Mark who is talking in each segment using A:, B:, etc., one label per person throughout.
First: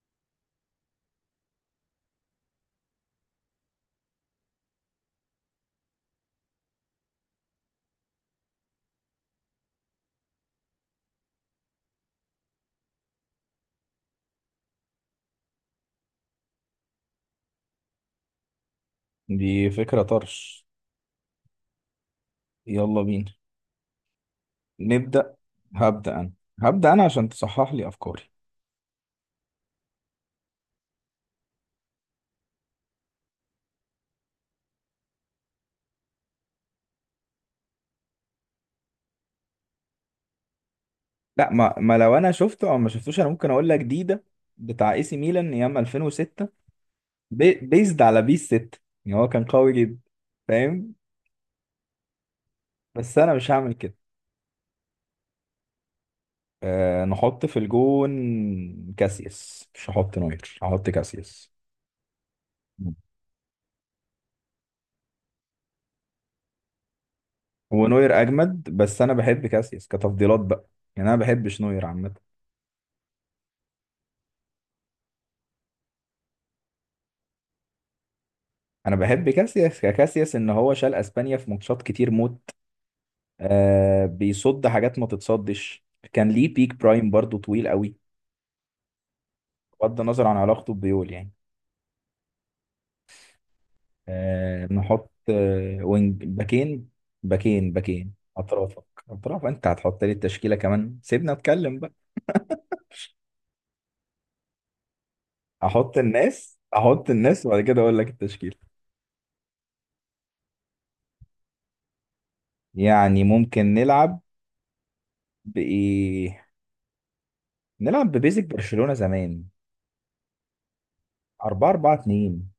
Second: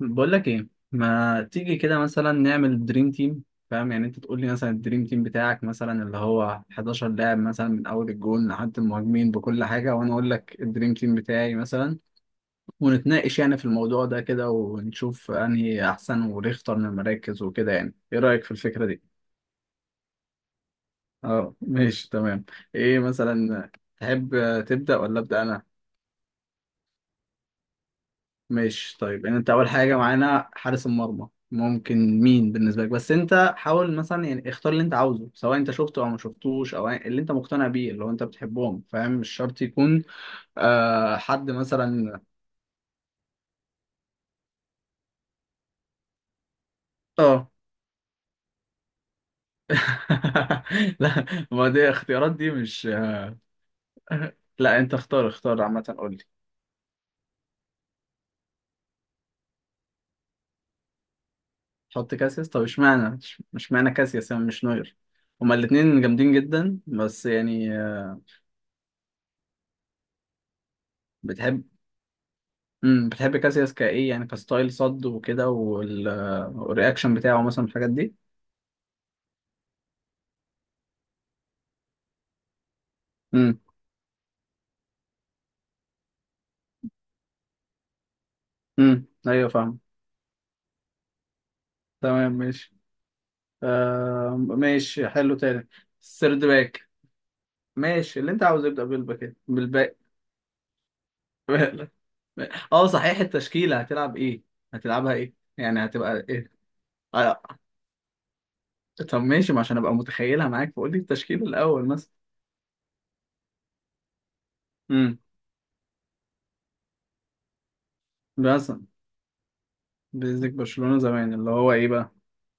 A: بقول لك ايه، ما تيجي كده مثلا نعمل دريم تيم؟ فاهم؟ يعني انت تقول لي مثلا الدريم تيم بتاعك مثلا اللي هو 11 لاعب مثلا من اول الجون لحد المهاجمين بكل حاجه، وانا اقول لك الدريم تيم بتاعي مثلا ونتناقش يعني في الموضوع ده كده ونشوف انهي احسن ونختار من المراكز وكده. يعني ايه رايك في الفكره دي؟
B: دي فكرة طرش.
A: اه ماشي تمام. ايه
B: يلا بينا.
A: مثلا؟ تحب تبدا ولا
B: نبدأ.
A: ابدا انا؟
B: هبدأ أنا. هبدأ أنا عشان تصحح لي أفكاري.
A: ماشي طيب. يعني انت اول حاجه معانا حارس المرمى، ممكن مين بالنسبه لك؟ بس انت حاول مثلا يعني اختار اللي انت عاوزه، سواء انت شفته او ما شفتوش او اللي انت مقتنع بيه، اللي هو انت بتحبهم. فاهم؟ مش شرط يكون. حد
B: لا، ما لو
A: مثلا.
B: أنا شفته أو ما شفتوش أنا ممكن أقول لك جديدة. بتاع إي سي ميلان أيام 2006.
A: اه.
B: بيزد على بيس 6. يعني هو كان قوي جدا. فاهم؟
A: لا، ما دي اختيارات دي مش.
B: بس أنا مش هعمل كده.
A: لا انت اختار عامه قول لي.
B: أه، نحط في الجون كاسياس. مش هحط نوير، هحط كاسياس.
A: حط كاسياس، طب
B: مم.
A: اشمعنى؟ مش معنى كاسياس يعني مش نوير، هما الاثنين جامدين جدا. بس يعني
B: هو نوير أجمد بس أنا بحب كاسياس كتفضيلات بقى. يعني أنا ما بحبش
A: بتحب.
B: نوير عامة.
A: بتحب كاسياس كايه يعني، كستايل صد وكده والرياكشن بتاعه مثلا، الحاجات دي.
B: انا بحب كاسياس. كاسياس ان هو شال اسبانيا في ماتشات كتير موت.
A: امم.
B: آه، بيصد حاجات ما تتصدش. كان ليه بيك برايم برضو طويل قوي.
A: ايوه فاهم.
B: بغض النظر عن علاقته ببيول يعني.
A: تمام ماشي. آه
B: آه
A: ماشي
B: نحط،
A: حلو، تاني؟
B: آه وينج
A: السيرد
B: باكين.
A: باك.
B: باكين باكين
A: ماشي، اللي انت عاوز يبدأ
B: اطرافك.
A: بالباك إيه؟
B: اطراف. انت
A: بالباك.
B: هتحط لي التشكيله كمان؟ سيبنا اتكلم بقى.
A: اه صحيح، التشكيلة هتلعب ايه؟ هتلعبها ايه يعني؟
B: احط
A: هتبقى ايه؟
B: الناس، احط
A: آه.
B: الناس وبعد كده اقول لك التشكيله.
A: طب ماشي، ما عشان ابقى متخيلها معاك فقول لي التشكيل الاول مثلا.
B: يعني ممكن نلعب
A: امم.
B: بايه. نلعب ببيزك
A: مثلا
B: برشلونه زمان.
A: بيزك برشلونة زمان اللي
B: 4
A: هو ايه
B: 4
A: بقى؟
B: 2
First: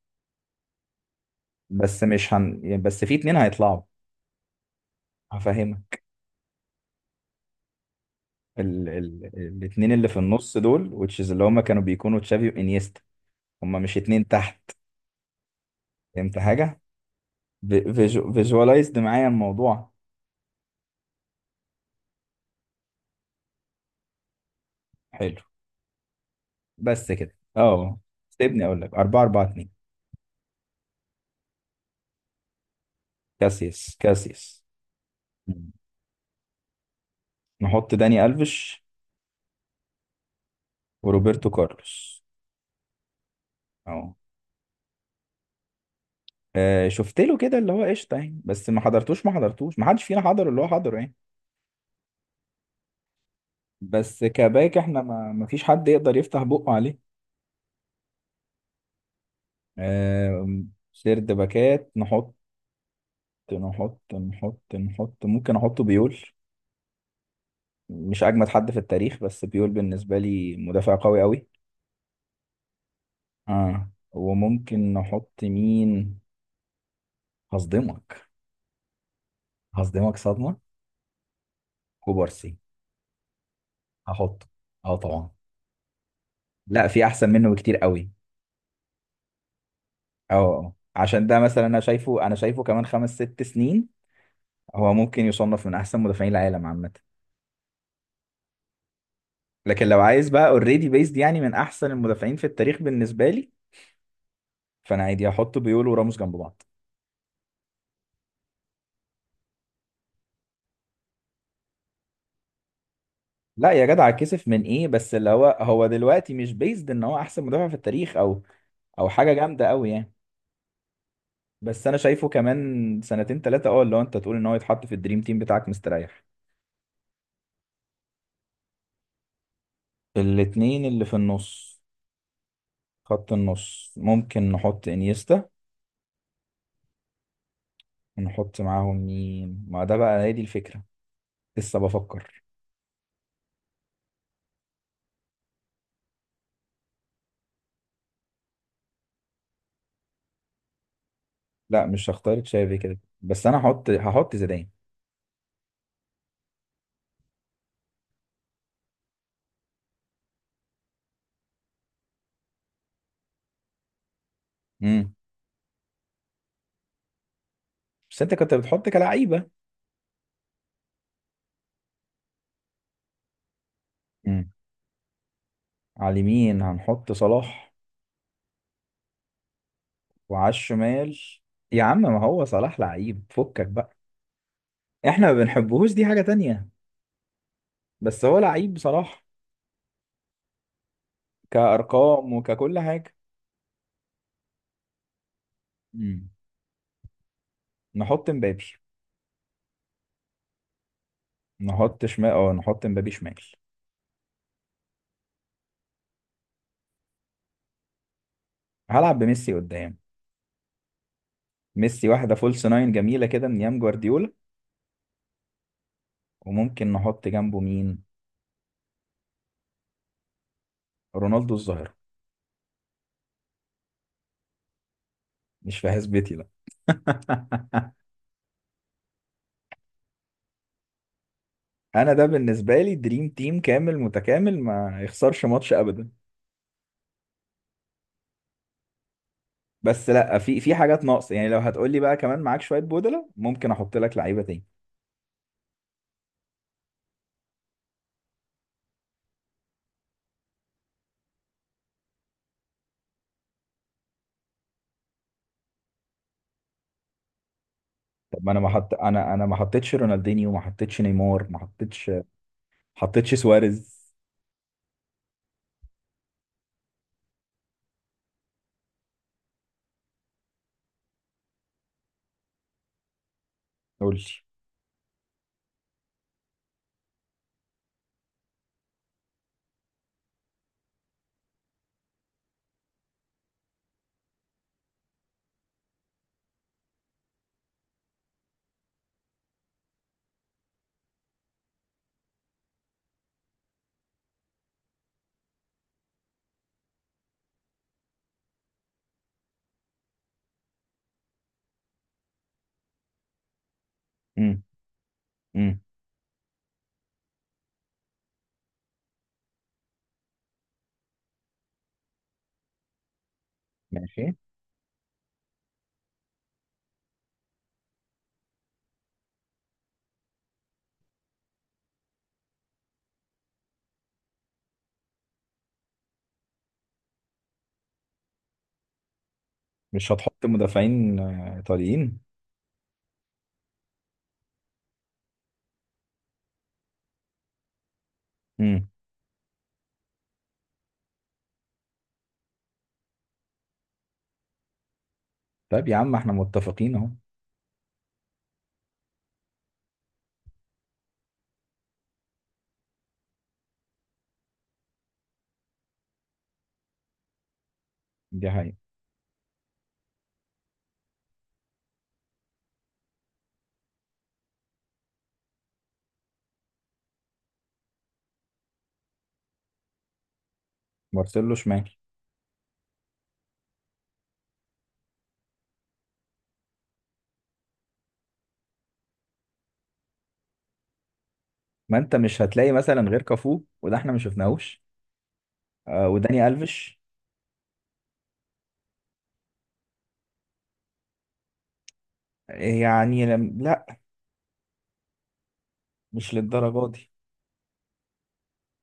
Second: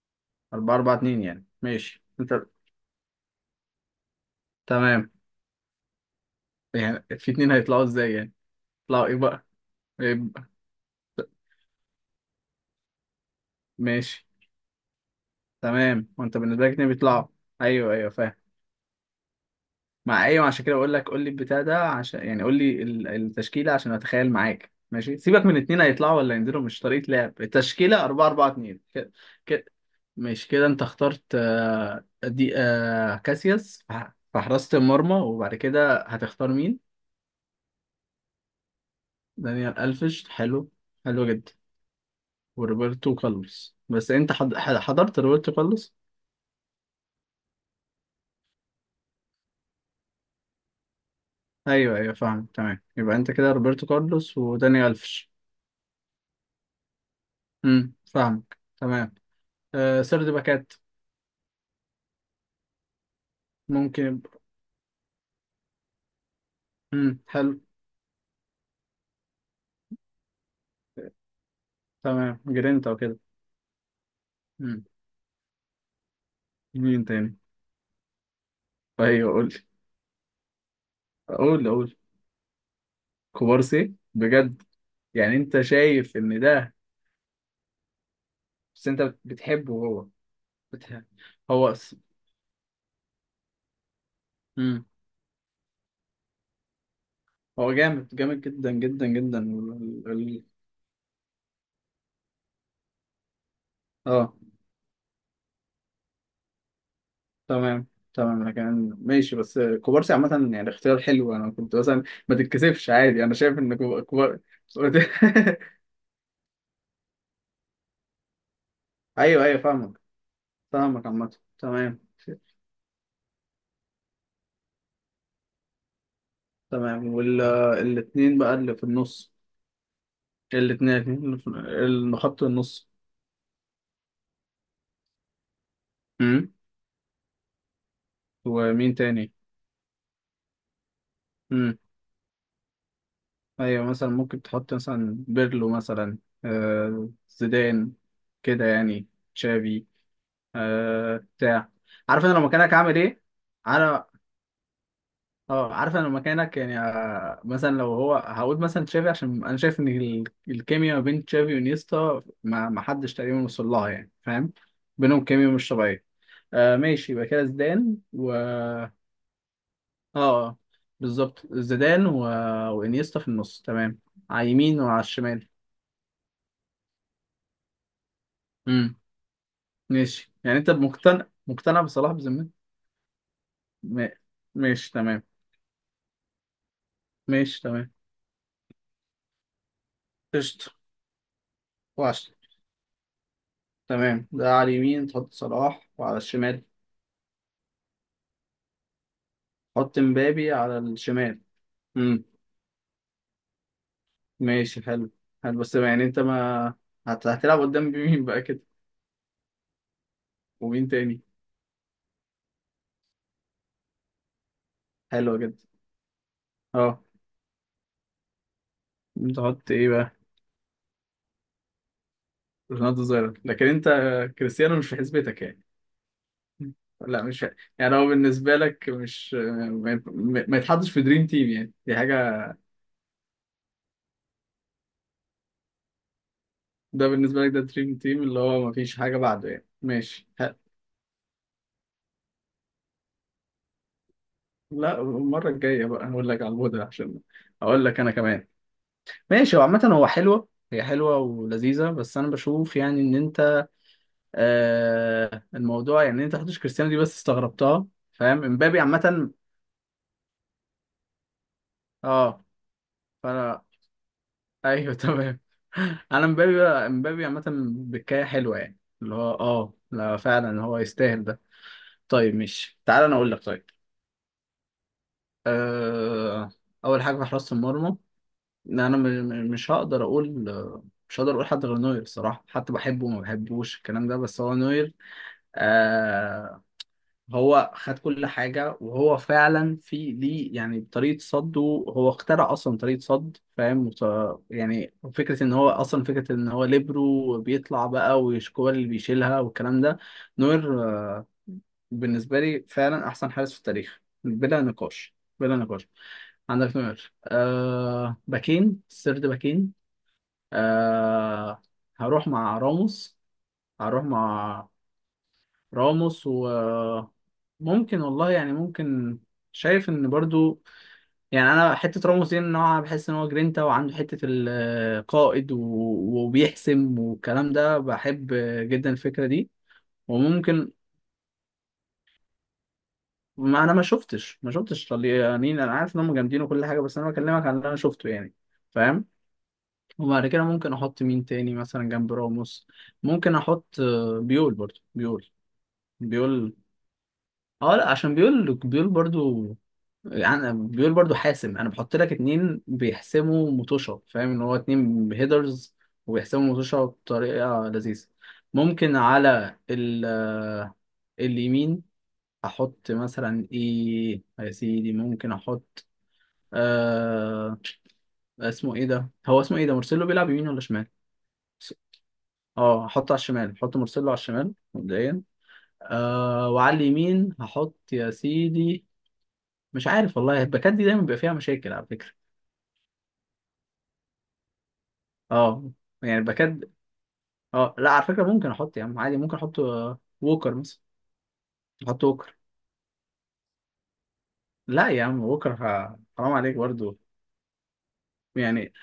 A: 4 4 2. يعني
B: بس
A: ماشي
B: مش
A: انت.
B: هن يعني، بس في اتنين هيطلعوا.
A: تمام.
B: هفهمك.
A: يعني في اتنين هيطلعوا ازاي يعني؟ يطلعوا ايه بقى؟
B: الاتنين اللي
A: ايه
B: في
A: بقى؟
B: النص دول which is اللي هما كانوا بيكونوا تشافي وانيستا. هما مش
A: ماشي.
B: اتنين تحت؟
A: تمام،
B: فهمت
A: وانت بالنسبه لك
B: حاجة؟
A: اتنين بيطلعوا. ايوه ايوه فاهم.
B: فيجوالايزد معايا الموضوع.
A: مع ايوه، عشان كده بقول لك قول لي البتاع ده، عشان يعني قول لي التشكيله عشان اتخيل معاك. ماشي،
B: حلو،
A: سيبك من اتنين هيطلعوا ولا ينزلوا، مش
B: بس
A: طريقه
B: كده
A: لعب
B: اه،
A: التشكيله 4 4
B: سيبني
A: 2
B: اقول لك
A: كده.
B: 4 4
A: كده
B: 2
A: ماشي. كده انت اخترت دي كاسياس في
B: كاسياس
A: في
B: كاسياس.
A: حراسه المرمى، وبعد
B: مم.
A: كده هتختار مين؟
B: نحط داني الفيش
A: دانيال الفيش، حلو. حلو
B: وروبرتو
A: جدا.
B: كارلوس.
A: وروبرتو كارلوس، بس
B: اهو.
A: انت حضرت روبرتو كارلوس؟
B: آه، شفت له كده اللي هو قشطه يعني، بس ما حضرتوش، ما حضرتوش، ما حدش فينا حضر اللي هو حضره يعني.
A: ايوه ايوه فاهم. تمام، يبقى انت كده روبرتو
B: بس
A: كارلوس
B: كباك،
A: وداني
B: احنا ما
A: الفش.
B: ما فيش حد يقدر يفتح بقه عليه.
A: فاهمك. تمام، آه سير باكات.
B: سيرد باكات نحط. نحط
A: ممكن يبقى.
B: نحط نحط ممكن احط بيول.
A: حلو.
B: مش اجمد حد في التاريخ بس بيول بالنسبه لي مدافع قوي قوي.
A: تمام، جرينتا وكده.
B: اه،
A: امم.
B: وممكن نحط مين؟
A: مين تاني؟
B: هصدمك.
A: ايوه قول لي.
B: هصدمك صدمه.
A: قول قول.
B: كوبارسي.
A: كوبارسي؟
B: هحطه.
A: بجد؟
B: اه طبعا.
A: يعني انت شايف ان ده.
B: لا، في احسن منه بكتير قوي.
A: بس انت بتحبه هو.
B: اه. آه. آه.
A: بتحب.
B: عشان ده مثلا
A: هو.
B: انا شايفه كمان خمس ست سنين
A: امم.
B: هو ممكن يصنف من احسن مدافعين العالم عامه.
A: هو جامد جامد جدا جدا جدا
B: لكن لو عايز بقى اوريدي بيزد يعني، من احسن المدافعين في التاريخ بالنسبه لي
A: اه.
B: فانا عادي احط بيول وراموس جنب بعض.
A: تمام. تمام، لكن ماشي. بس كوبارسي عامة يعني اختيار حلو، انا كنت مثلا. ما تتكسفش عادي، انا شايف
B: لا
A: ان
B: يا جدع،
A: كوبار.
B: كسف من ايه؟ بس اللي هو هو دلوقتي مش بيزد ان هو احسن مدافع في التاريخ او او حاجه
A: ايوه ايوه
B: جامده قوي
A: فاهمك.
B: يعني.
A: فاهمك عامة.
B: بس انا
A: تمام.
B: شايفه كمان سنتين ثلاثه اه، اللي هو انت تقول ان هو يتحط في الدريم تيم بتاعك مستريح.
A: تمام، والاثنين بقى اللي في النص.
B: الاتنين
A: الاثنين
B: اللي في
A: اللي في
B: النص،
A: اللي خط النص.
B: خط النص، ممكن نحط انيستا
A: امم.
B: ونحط معاهم
A: ومين تاني؟
B: مين، ما ده بقى هي دي الفكره.
A: امم.
B: لسه بفكر.
A: ايوه مثلا ممكن تحط مثلا بيرلو مثلا، آه زيدان، كده يعني، تشافي، آه بتاع.
B: لا مش
A: عارف انا
B: هختار
A: لو مكانك
B: تشافي
A: هعمل
B: كده
A: ايه؟
B: بس انا هحط
A: انا.
B: هحط زيدان.
A: اه عارف انا لو مكانك يعني مثلا لو هو هقول مثلا تشافي، عشان انا شايف ان الكيميا ما بين تشافي ونيستا ما حدش تقريبا وصل لها، يعني فاهم.
B: امم.
A: بينهم كيميا مش طبيعيه. آه ماشي، يبقى كده زيدان
B: بس
A: و.
B: انت كنت بتحط كلعيبه.
A: اه بالظبط، زيدان و. وانيستا في النص تمام، على
B: امم.
A: اليمين وعلى الشمال.
B: على اليمين هنحط صلاح.
A: امم ماشي.
B: وعلى
A: يعني انت
B: الشمال.
A: مقتنع مقتنع
B: يا عم
A: بصلاح
B: ما هو
A: بذمتك؟
B: صلاح لعيب فكك بقى.
A: ما- ماشي تمام.
B: احنا ما بنحبهوش، دي حاجة تانية.
A: ماشي تمام.
B: بس هو لعيب بصراحة.
A: قشطة.
B: كأرقام
A: وعشرة.
B: وككل حاجة.
A: تمام، ده على اليمين تحط صلاح، وعلى
B: مم.
A: الشمال
B: نحط مبابي.
A: حط مبابي على الشمال.
B: نحط
A: امم
B: شمال، اه نحط مبابي شمال.
A: ماشي حلو. حلو، بس يعني انت ما. هتلعب قدام مين بقى كده؟
B: هلعب بميسي قدام.
A: ومين تاني؟
B: ميسي واحدة فولس ناين جميلة كده من ايام جوارديولا.
A: حلو جدا.
B: وممكن
A: اه
B: نحط جنبه مين؟
A: تحط ايه بقى؟
B: رونالدو الظاهرة.
A: رونالدو ظاهرة، لكن انت. كريستيانو مش في حسبتك يعني؟
B: مش في حسبتي لا.
A: لا مش يعني هو بالنسبة لك مش. ما, ما يتحطش في دريم تيم يعني، دي
B: انا
A: حاجة.
B: ده بالنسبة لي دريم تيم كامل متكامل ما يخسرش ماتش ابدا.
A: ده بالنسبة لك ده دريم تيم اللي هو ما فيش حاجة بعده يعني،
B: بس
A: ماشي
B: لا،
A: حلو.
B: في حاجات ناقصه يعني. لو هتقول لي بقى كمان معاك شويه بودلة ممكن احط لك لعيبه تاني.
A: لا، المرة الجاية بقى هقول لك على الهدى عشان اقول لك انا كمان. ماشي، هو عامة هو حلوة هي حلوة ولذيذة، بس أنا بشوف يعني إن أنت. آه الموضوع يعني إن أنت حطيتش كريستيانو دي، بس استغربتها.
B: طب
A: فاهم،
B: ما انا ما
A: امبابي
B: حط،
A: عامة.
B: انا ما حطيتش رونالدينيو، ما حطيتش نيمار، ما حطيتش
A: أه.
B: حطيتش
A: فأنا.
B: سواريز.
A: أيوه تمام. أنا امبابي بقى، امبابي عامة بكاية حلوة يعني، اللي هو أه لا فعلا هو يستاهل ده. طيب مش تعال أنا أقول لك؟ طيب.
B: قول لي.
A: آه، أول حاجة في حراسة المرمى، إن أنا مش هقدر أقول. مش هقدر أقول حد غير نوير الصراحة، حتى بحبه وما بحبوش الكلام ده، بس هو نوير. آه. هو خد كل حاجة، وهو فعلا في ليه يعني طريقة صده. هو اخترع أصلا طريقة صد فاهم، يعني فكرة إن هو أصلا، فكرة إن هو ليبرو بيطلع بقى والكور اللي بيشيلها والكلام ده. نوير، بالنسبة لي فعلا أحسن حارس في التاريخ بلا
B: امم.
A: نقاش. بلا
B: امم
A: نقاش. عندك نوير، آه باكين سيرد باكين. آه هروح مع راموس. هروح
B: ماشي.
A: مع راموس، وممكن والله يعني ممكن. شايف ان برضو يعني، انا حته راموس دي نوعا بحس ان هو جرينتا وعنده حته القائد وبيحسم والكلام ده، بحب جدا الفكره دي.
B: مش هتحط
A: وممكن.
B: مدافعين ايطاليين؟
A: ما انا ما شفتش طليانين، انا عارف ان هم جامدين وكل حاجه، بس انا بكلمك عن اللي انا شفته يعني،
B: امم.
A: فاهم. وبعد كده ممكن احط مين تاني مثلا جنب راموس. ممكن احط بيول. برضو بيول.
B: طيب يا عم احنا
A: بيول،
B: متفقين اهو.
A: اه لا عشان بيقول برضو، يعني بيقول برضو حاسم، انا بحط لك اتنين بيحسموا مطوشه، فاهم ان هو اتنين هيدرز وبيحسموا مطوشه بطريقه لذيذه.
B: دي حقيقة.
A: ممكن على ال اليمين احط مثلا ايه يا سيدي؟ ممكن احط آه اسمه ايه ده، هو اسمه ايه ده، مرسلو؟ بيلعب يمين ولا شمال؟
B: مارسيلو شمال.
A: اه هحطه على الشمال، هحط مرسلو على الشمال مبدئيا. آه وعلى اليمين هحط يا سيدي. مش عارف والله، الباكات دي دايما بيبقى فيها مشاكل على
B: ما
A: فكره.
B: انت مش هتلاقي مثلا غير كافو وده احنا ما شفناهوش.
A: اه
B: آه
A: يعني
B: وداني
A: الباكات.
B: الفيش.
A: اه لا على فكرة ممكن احط يا عم عادي، ممكن احط ووكر مثلا، احط ووكر.
B: يعني لم... لا،
A: لا يا عم ووكر حرام
B: مش
A: عليك
B: للدرجه
A: برضو،
B: دي.
A: يعني.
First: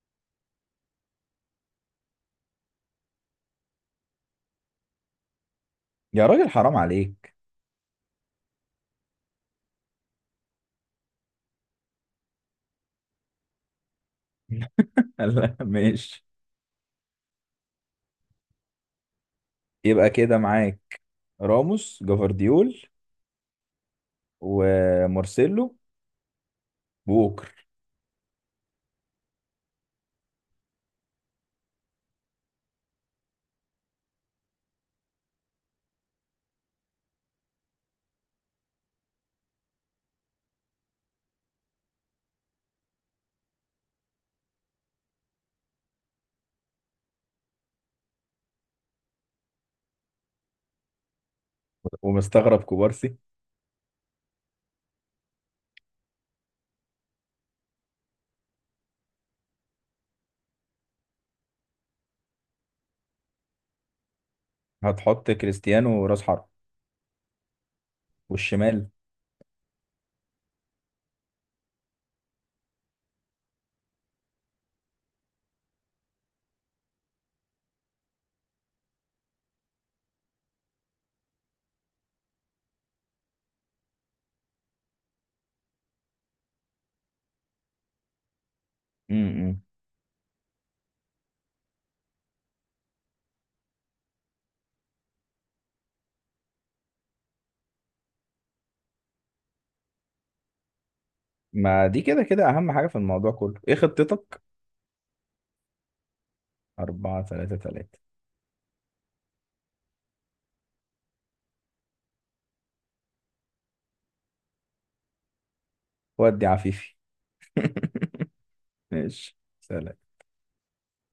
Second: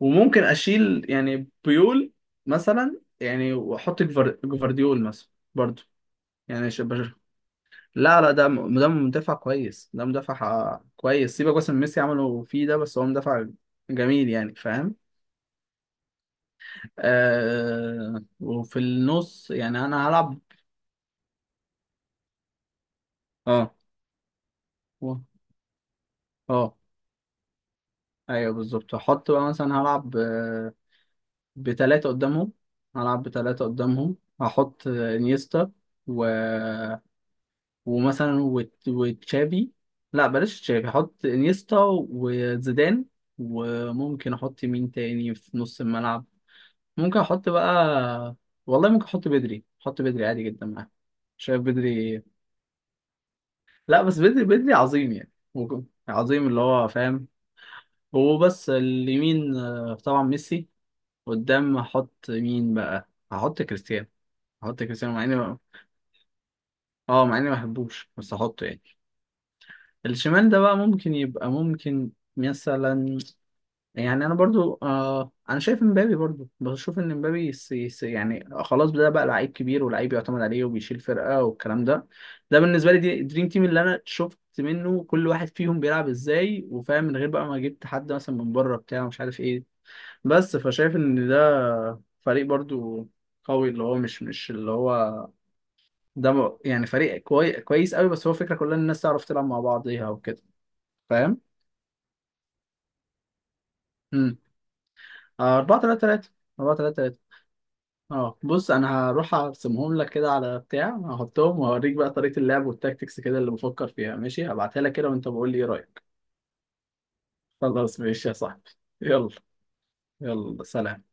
A: وممكن اشيل يعني بيول مثلا، يعني واحط جفارديول مثلا برضو.
B: يا راجل
A: يعني
B: حرام عليك.
A: لا لا، ده ده مدافع كويس، ده مدافع كويس، سيبك بس من ميسي عمله فيه ده، بس هو مدافع جميل يعني فاهم.
B: لا ماشي.
A: آه وفي النص يعني انا
B: يبقى كده
A: هلعب.
B: معاك راموس جفارديول
A: اه و-
B: ومارسيلو
A: اه.
B: ووكر.
A: ايوه بالظبط، هحط بقى مثلا هلعب بتلاتة قدامهم. هلعب بتلاتة قدامهم، هحط انيستا و. ومثلا وتشابي. لا بلاش تشابي، هحط انيستا وزيدان. وممكن احط مين تاني في نص الملعب؟ ممكن احط بقى. والله ممكن احط بدري، احط بدري عادي جدا معاه، شايف بدري؟
B: ومستغرب كوبارسي.
A: لا بس بدري بدري عظيم يعني عظيم اللي هو فاهم. هو بس اليمين طبعا ميسي. قدام هحط مين بقى؟ هحط كريستيانو، احط كريستيانو مع
B: هتحط
A: اني.
B: كريستيانو راس حرب؟
A: اه مع اني ما بحبوش بس احطه يعني.
B: والشمال؟
A: الشمال ده بقى ممكن يبقى ممكن مثلا. يعني انا برضو آه، انا شايف امبابي برضو، بشوف ان امبابي يعني خلاص، ده بقى لعيب كبير ولعيب يعتمد عليه وبيشيل فرقة والكلام ده. ده بالنسبة لي دي دريم تيم اللي انا شفت منه كل واحد فيهم بيلعب ازاي وفاهم، من غير بقى ما جبت حد مثلا من بره بتاع مش عارف
B: امم.
A: ايه. بس فشايف ان ده فريق برضو قوي، اللي هو مش مش اللي هو، ده يعني فريق كويس قوي، بس هو فكرة كلها ان الناس تعرف تلعب مع بعضيها وكده، فاهم.
B: ما دي كده كده اهم حاجة في الموضوع كله، ايه
A: امم.
B: خطتك؟
A: 4 3 3. 4 3 3.
B: 4-3-3.
A: اه بص، انا هروح ارسمهم لك كده على بتاع، هحطهم وهوريك بقى طريقة اللعب والتاكتكس كده اللي بفكر فيها، ماشي؟ هبعتها لك كده وانت بقول لي ايه رأيك.
B: ودي عفيفي.
A: خلاص ماشي يا صاحبي. يلا.
B: ماشي سلام.
A: يلا سلام.